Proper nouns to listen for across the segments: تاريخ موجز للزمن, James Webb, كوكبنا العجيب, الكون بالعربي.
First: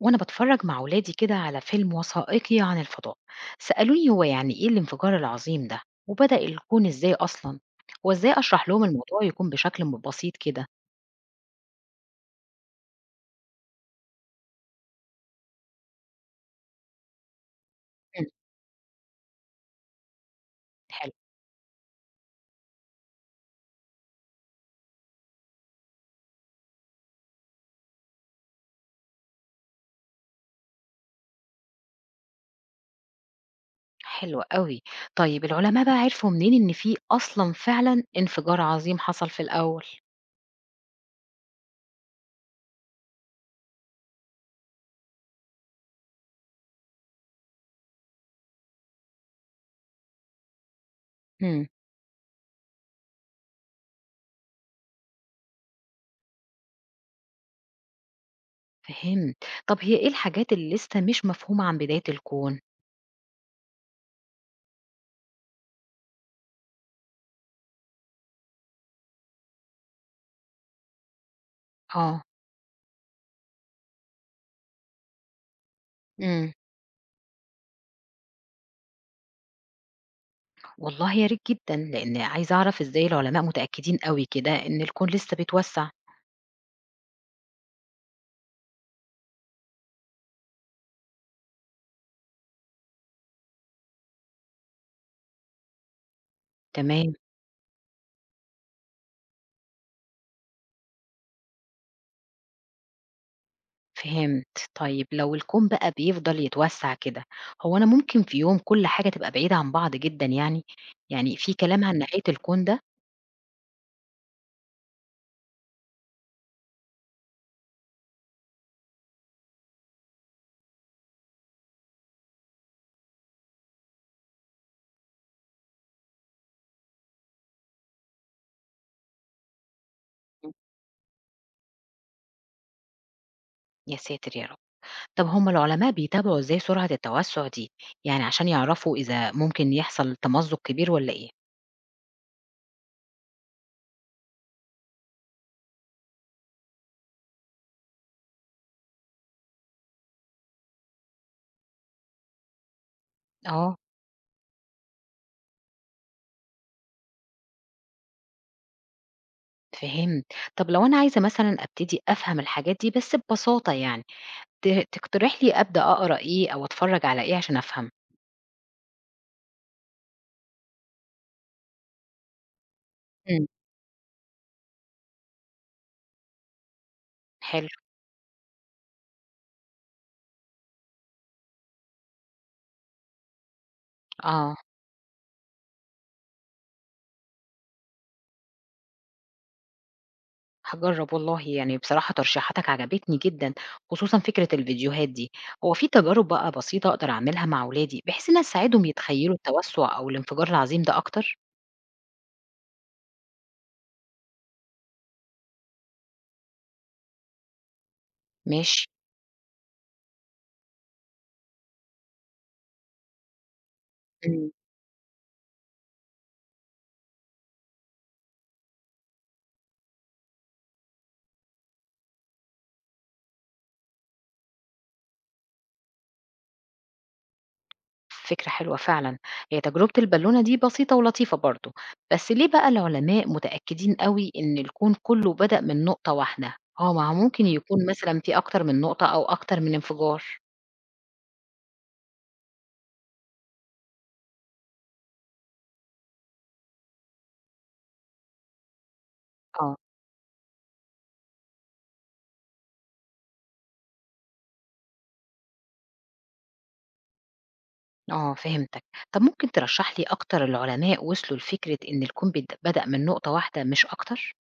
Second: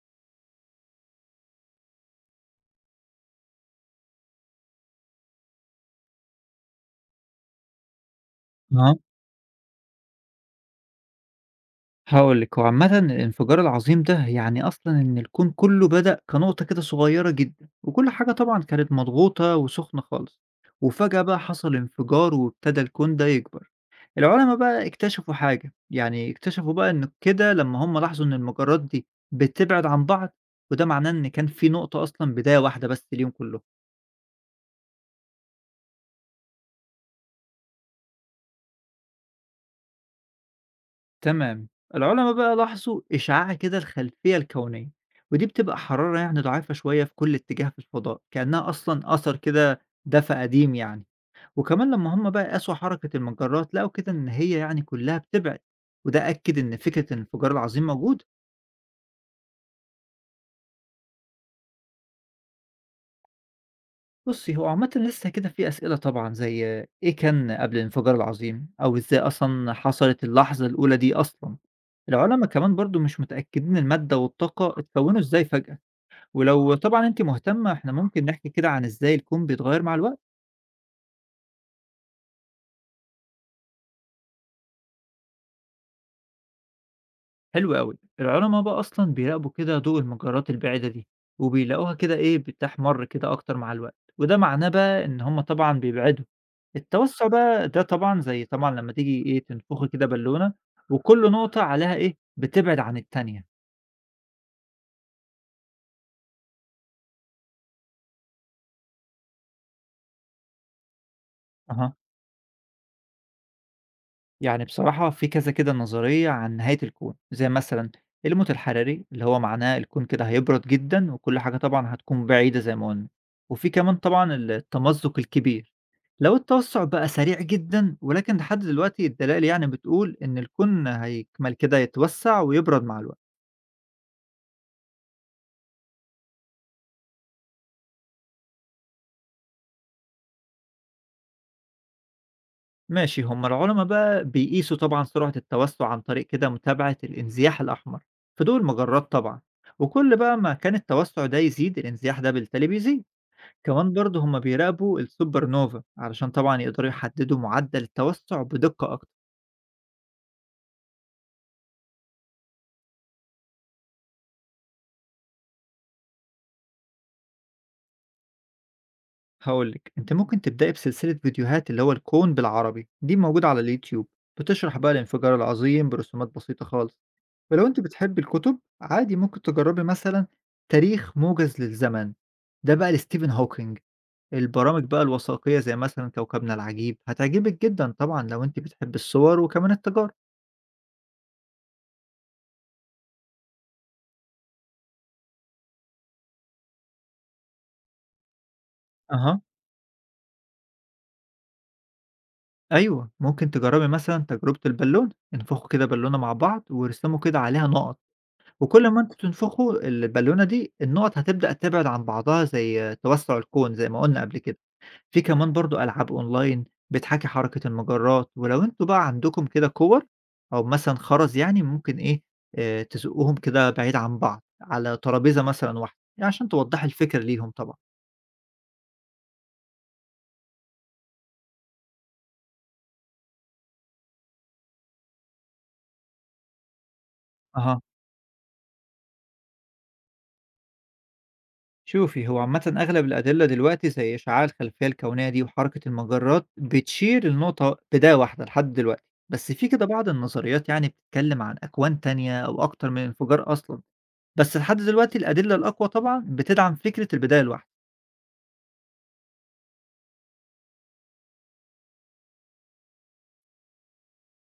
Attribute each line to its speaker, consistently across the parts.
Speaker 1: وأنا بتفرج مع ولادي كده على فيلم وثائقي عن الفضاء. سألوني هو يعني إيه الانفجار العظيم ده وبدأ الكون إزاي أصلا؟ وإزاي أشرح لهم
Speaker 2: آه،
Speaker 1: الموضوع يكون بشكل بسيط كده؟
Speaker 2: هاقول لِك، هو عامةً الانفجار العظيم ده يعني أصلًا إن الكون كله بدأ كنقطة كده صغيرة جدًا، وكل
Speaker 1: مم،
Speaker 2: حاجة طبعًا كانت مضغوطة وسخنة خالص،
Speaker 1: حلو.
Speaker 2: وفجأة بقى حصل انفجار وابتدى الكون ده يكبر. العلما بقى اكتشفوا حاجة، يعني اكتشفوا بقى إن كده لمّا هم لاحظوا إن المجرات دي بتبعد عن بعض، وده معناه إن كان في نقطة أصلًا بداية واحدة بس ليهم كلّهم.
Speaker 1: حلو قوي. طيب العلماء بقى عرفوا منين إن في أصلا فعلا انفجار عظيم حصل في الأول؟
Speaker 2: تمام. العُلَما بقى لاحظوا إشعاع كده الخلفية الكونية، ودي بتبقى حرارة يعني ضعيفة شوية في كل اتجاه في الفضاء، كأنها أصلًا أثر كده دفا قديم يعني.
Speaker 1: امم.
Speaker 2: وكمان لمّا هم بقى قاسوا حركة المجرات، لقوا كده إن هي يعني كلّها بتبعد، وده أكد إن فكرة الانفجار العظيم موجودة.
Speaker 1: فهمت. طب هي إيه الحاجات اللي لسه مش مفهومة عن بداية الكون؟
Speaker 2: بُصّي، هو عامةً لسه كده في أسئلة طبعًا زي إيه كان قبل الانفجار العظيم، أو إزاي أصلًا حصلت اللحظة الأولى دي أصلًا.
Speaker 1: اه.
Speaker 2: العُلَما كمان برضه مش متأكدين المادة والطاقة اتكوّنوا إزاي فجأة.
Speaker 1: امم.
Speaker 2: ولو طبعًا أنتِ مهتمة إحنا ممكن نحكي كده عن إزاي الكون بيتغيّر مع الوقت.
Speaker 1: والله يا ريت جدا لأن عايزة أعرف إزاي العلماء متأكدين قوي كده إن الكون لسه بيتوسع.
Speaker 2: حلو أوي. العلما بقى أصلًا بيراقبوا كده ضوء المجرات البعيدة دي، وبيلاقوها كده إيه بتحمر كده أكتر مع الوقت، وده معناه بقى إن هم طبعًا بيبعدوا.
Speaker 1: تمام.
Speaker 2: التوسع بقى ده طبعًا زي طبعًا لمّا تيجي إيه تنفخي كده بالونة وكل نقطة عليها إيه بتبعد عن التانية.
Speaker 1: فهمت. طيب لو الكون بقى بيفضل يتوسع كده، هو أنا ممكن في يوم كل حاجة تبقى بعيدة عن بعض جدًا يعني؟ يعني في كلام
Speaker 2: أها.
Speaker 1: عن نهاية الكون ده؟
Speaker 2: يعني بصراحة في كذا كده نظرية عن نهاية الكون، زي مثلا الموت الحراري اللي هو معناه الكون كده هيبرد جدا وكل حاجة طبعا هتكون بعيدة زي ما قلنا، وفي كمان طبعا التمزق الكبير لو التوسع بقى سريع جدا. ولكن لحد دلوقتي الدلائل يعني بتقول إن
Speaker 1: إمم.
Speaker 2: الكون هيكمل كده يتوسع ويبرد مع الوقت.
Speaker 1: يا ساتر يا رب! طب هم العلماء بيتابعوا إزاي سرعة التوسع دي؟ يعني عشان يعرفوا إذا ممكن يحصل تمزق كبير والّا إيه؟
Speaker 2: ماشي، هما العلماء بقى بيقيسوا طبعا سرعة التوسع عن طريق كده متابعة الانزياح الأحمر في دول المجرات طبعا، وكل بقى ما كان التوسع ده يزيد الانزياح ده بالتالي بيزيد.
Speaker 1: آه،
Speaker 2: كمان برضه هما بيراقبوا السوبر نوفا علشان طبعا يقدروا يحددوا معدل التوسع بدقة أكتر.
Speaker 1: فهمت. طب لو أنا عايزة مثلًا أبتدي أفهم الحاجات دي بس ببساطة يعني، تقترح لي أبدأ أقرأ إيه أو أتفرج على إيه عشان أفهم؟
Speaker 2: هقولك أنت ممكن تبدأي بسلسلة فيديوهات اللي هو الكون بالعربي دي
Speaker 1: إمم.
Speaker 2: موجودة على اليوتيوب، بتشرح بقى الانفجار العظيم برسومات بسيطة خالص. ولو
Speaker 1: حلو.
Speaker 2: أنت بتحب الكتب عادي ممكن تجربي مثلا تاريخ موجز للزمن، ده بقى لستيفن هوكينج.
Speaker 1: آه.
Speaker 2: البرامج بقى الوثائقية زي مثلا كوكبنا العجيب هتعجبك جدا طبعا لو أنت بتحب الصور وكمان التجارة.
Speaker 1: هاجرّب والله، يعني بصراحة ترشيحاتك عجبتني جدًا، خصوصًا فكرة الفيديوهات دي. هو في تجارب بقى بسيطة أقدر أعملها مع ولادي بحيث إنّها تساعدهم يتخيّلوا
Speaker 2: أها.
Speaker 1: التوسُّع أو الانفجار العظيم ده أكتر؟
Speaker 2: أيوه، ممكن تجرّبي مثلًا تجربة البالونة، انفخوا كده بالونة مع بعض وارسموا كده عليها نقط،
Speaker 1: ماشي.
Speaker 2: وكل ما أنتم تنفخوا البالونة دي النقط هتبدأ تبعد عن بعضها زي توسع الكون زي ما قُلنا قبل
Speaker 1: إمم.
Speaker 2: كده. في كمان برضه ألعاب أونلاين بتحاكي حركة المجرات، ولو أنتم بقى عندكم كده كُوَّر أو مثلًا خَرز يعني ممكن إيه، تزقّوهم كده بعيد عن بعض على ترابيزة مثلًا واحدة، يعني عشان توضّحي الفكرة ليهم طبعًا.
Speaker 1: فكرة حلوة فعلًا. هي تجربة البالونة دي بسيطة ولطيفة برضه، بس ليه بقى العلماء متأكدين أوي إن الكون كُلّه بدأ من نقطة واحدة؟ آه، ما هو ممكن
Speaker 2: أها.
Speaker 1: يكون مثلًا في أكتر من نقطة أو أكتر من انفجار.
Speaker 2: شوفي هو عامة أغلب الأدلة دلوقتي زي إشعاع الخلفية الكونية دي وحركة المجرات بتشير لنقطة بداية واحدة لحد دلوقتي، بس في
Speaker 1: آه.
Speaker 2: كده بعض النظريات يعني بتتكلم عن أكوان تانية أو أكتر من انفجار أصلا. بس لحد دلوقتي الأدلة الأقوى طبعا بتدعم فكرة البداية الواحدة.
Speaker 1: آه، فهمتك. طب ممكن ترشح لي أكتر العلماء وصلوا لفكرة إن الكون بدأ من نقطة واحدة مش أكتر؟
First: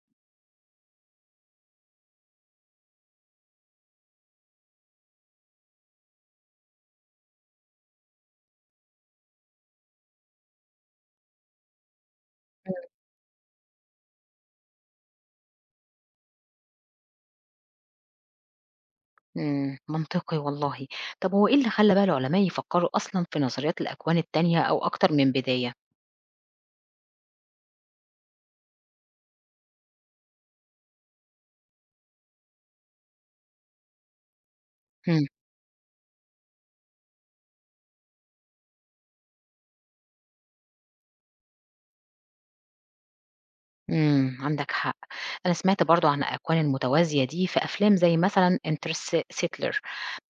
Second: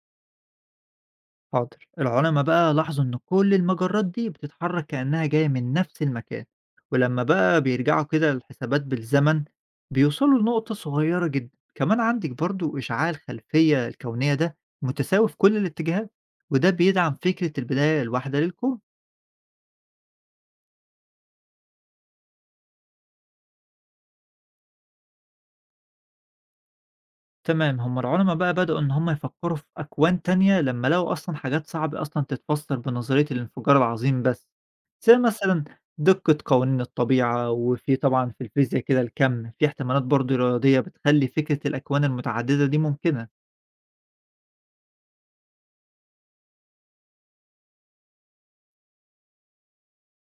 Speaker 2: حاضر، العلماء بقى لاحظوا إن كل المجرات دي بتتحرك كأنها جاية من نفس المكان، ولما بقى بيرجعوا كده للحسابات بالزمن بيوصلوا لنقطة صغيرة جدا. كمان عندك
Speaker 1: مم.
Speaker 2: برضو إشعاع الخلفية الكونية ده متساوي في كل الاتجاهات، وده بيدعم فكرة البداية الواحدة للكون.
Speaker 1: امم، منطقي والله. طب هو إيه اللي خلى بقى العلماء يفكروا أصلا في نظريات الأكوان التانية أو أكتر من بداية؟
Speaker 2: تمام، هم العُلَما بقى بدأوا إن هم يفكّروا في أكوان تانية لمّا لقوا أصلًا حاجات صعب أصلًا تتفسّر بنظرية الانفجار العظيم بس، زي
Speaker 1: امم.
Speaker 2: مثلًا دقة قوانين الطبيعة، وفي طبعًا في الفيزيا كده الكَم، في احتمالات برضه رياضية بتخلّي فكرة الأكوان المتعددة دي ممكنة.
Speaker 1: عندك حق. أنا سمعت برضو عن الأكوان المتوازية دي في أفلام زي مثلا انترستيلر،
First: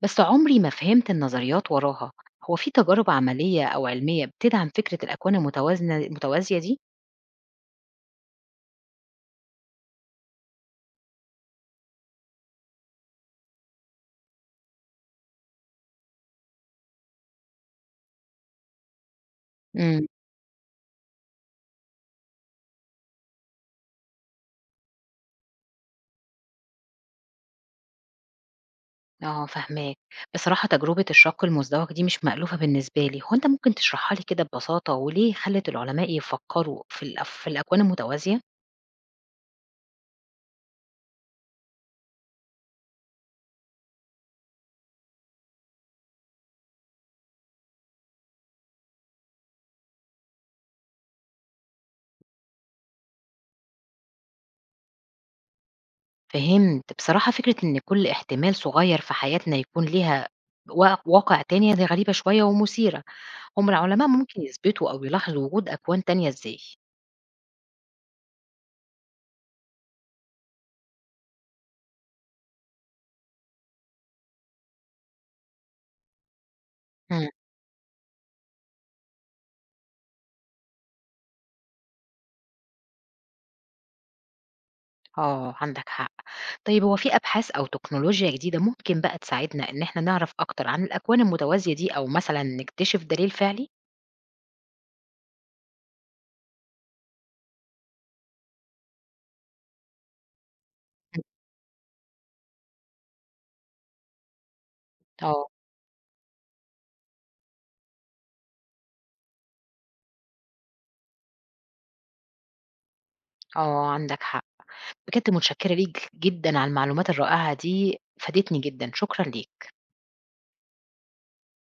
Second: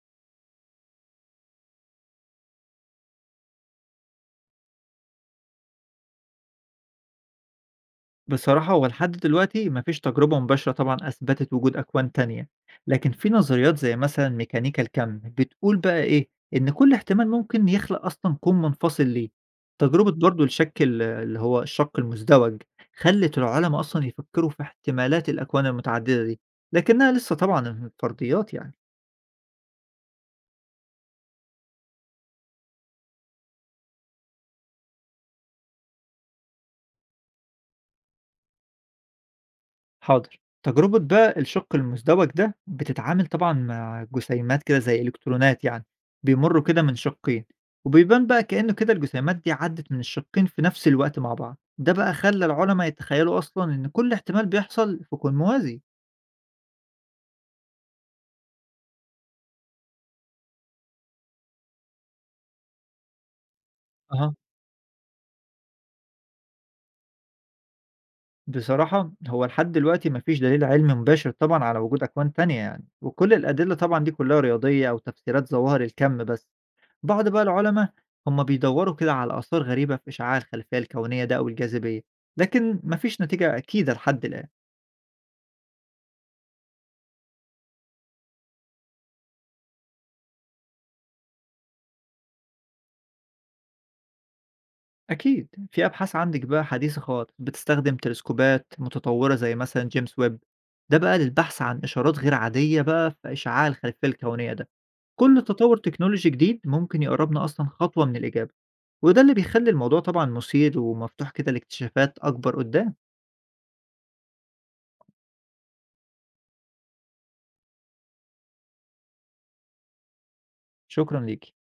Speaker 1: بس عمري ما فهمت النظريات وراها. هو في تجارب عملية أو علمية بتدعم فكرة الأكوان المتوازنة المتوازية دي؟
Speaker 2: بصراحة هو لحد دلوقتي مفيش تجربة مباشرة طبعا أثبتت وجود أكوان تانية، لكن في نظريات زي مثلا ميكانيكا الكم بتقول بقى إيه إن كل احتمال ممكن يخلق أصلا كون منفصل ليه. تجربة برضو اللي هو الشق المزدوج خلت العلماء أصلا يفكروا في احتمالات الأكوان المتعددة دي، لكنها لسه طبعا فرضيات يعني.
Speaker 1: آه، فاهماك. بصراحة تجربة الشَق المزدوج دي مش مألوفة بالنسبة لي، هو أنت ممكن تشرحها لي كده ببساطة وليه خلّت العلماء يفكّروا في الأكوان المتوازية؟
Speaker 2: حاضر. تجربة بقى الشَق المزدوج ده، بتتعامل طبعًا مع جسيمات كده زي إلكترونات يعني، بيمُرّوا كده من شقّين، وبيبان بقى كإنه كده الجسيمات دي عدّت من الشقّين في نفس الوقت مع بعض، ده بقى خلّى العُلما يتخيّلوا أصلًا إن كل احتمال بيحصل في كون موازي.
Speaker 1: فهمت. بصراحة فكرة إن كل احتمال صغير في حياتنا يكون ليها واقع تاني دي غريبة شوية ومثيرة. هُم العلماء
Speaker 2: أها.
Speaker 1: ممكن يثبتوا أو يلاحظوا وجود أكوان تانية إزاي؟
Speaker 2: بصراحة هو لحد دلوقتي مفيش دليل علمي مباشر طبعا على وجود أكوان تانية يعني، وكل الأدلة طبعا دي كلها رياضية أو تفسيرات ظواهر الكم بس.
Speaker 1: إمم.
Speaker 2: بعض بقى العلماء هم بيدوروا كده على آثار غريبة في إشعاع الخلفية الكونية ده أو الجاذبية، لكن مفيش نتيجة أكيدة لحد الآن.
Speaker 1: آه، عندك حق. طيب هو في أبحاث أو تكنولوجيا جديدة ممكن بقى تساعدنا إن إحنا نعرف أكتر عن الأكوان المتوازية دي أو مثلًا نكتشف دليل فعلي؟
Speaker 2: أكيد في أبحاث عندك بقى حديثة خالص بتستخدم تلسكوبات متطورة زي مثلا جيمس ويب، ده بقى
Speaker 1: إمم.
Speaker 2: للبحث عن إشارات غير عادية بقى في إشعاع الخلفية الكونية ده. كل
Speaker 1: آه.
Speaker 2: تطور تكنولوجي جديد ممكن يقربنا أصلا خطوة من الإجابة، وده اللي بيخلي الموضوع طبعا مثير ومفتوح كده لاكتشافات أكبر قدام.
Speaker 1: آه، عندك حق. بجد متشكرة ليك جدًا على المعلومات الرائعة دي، فادتني جدًا، شكرًا ليك.
Speaker 2: شكرا ليكي.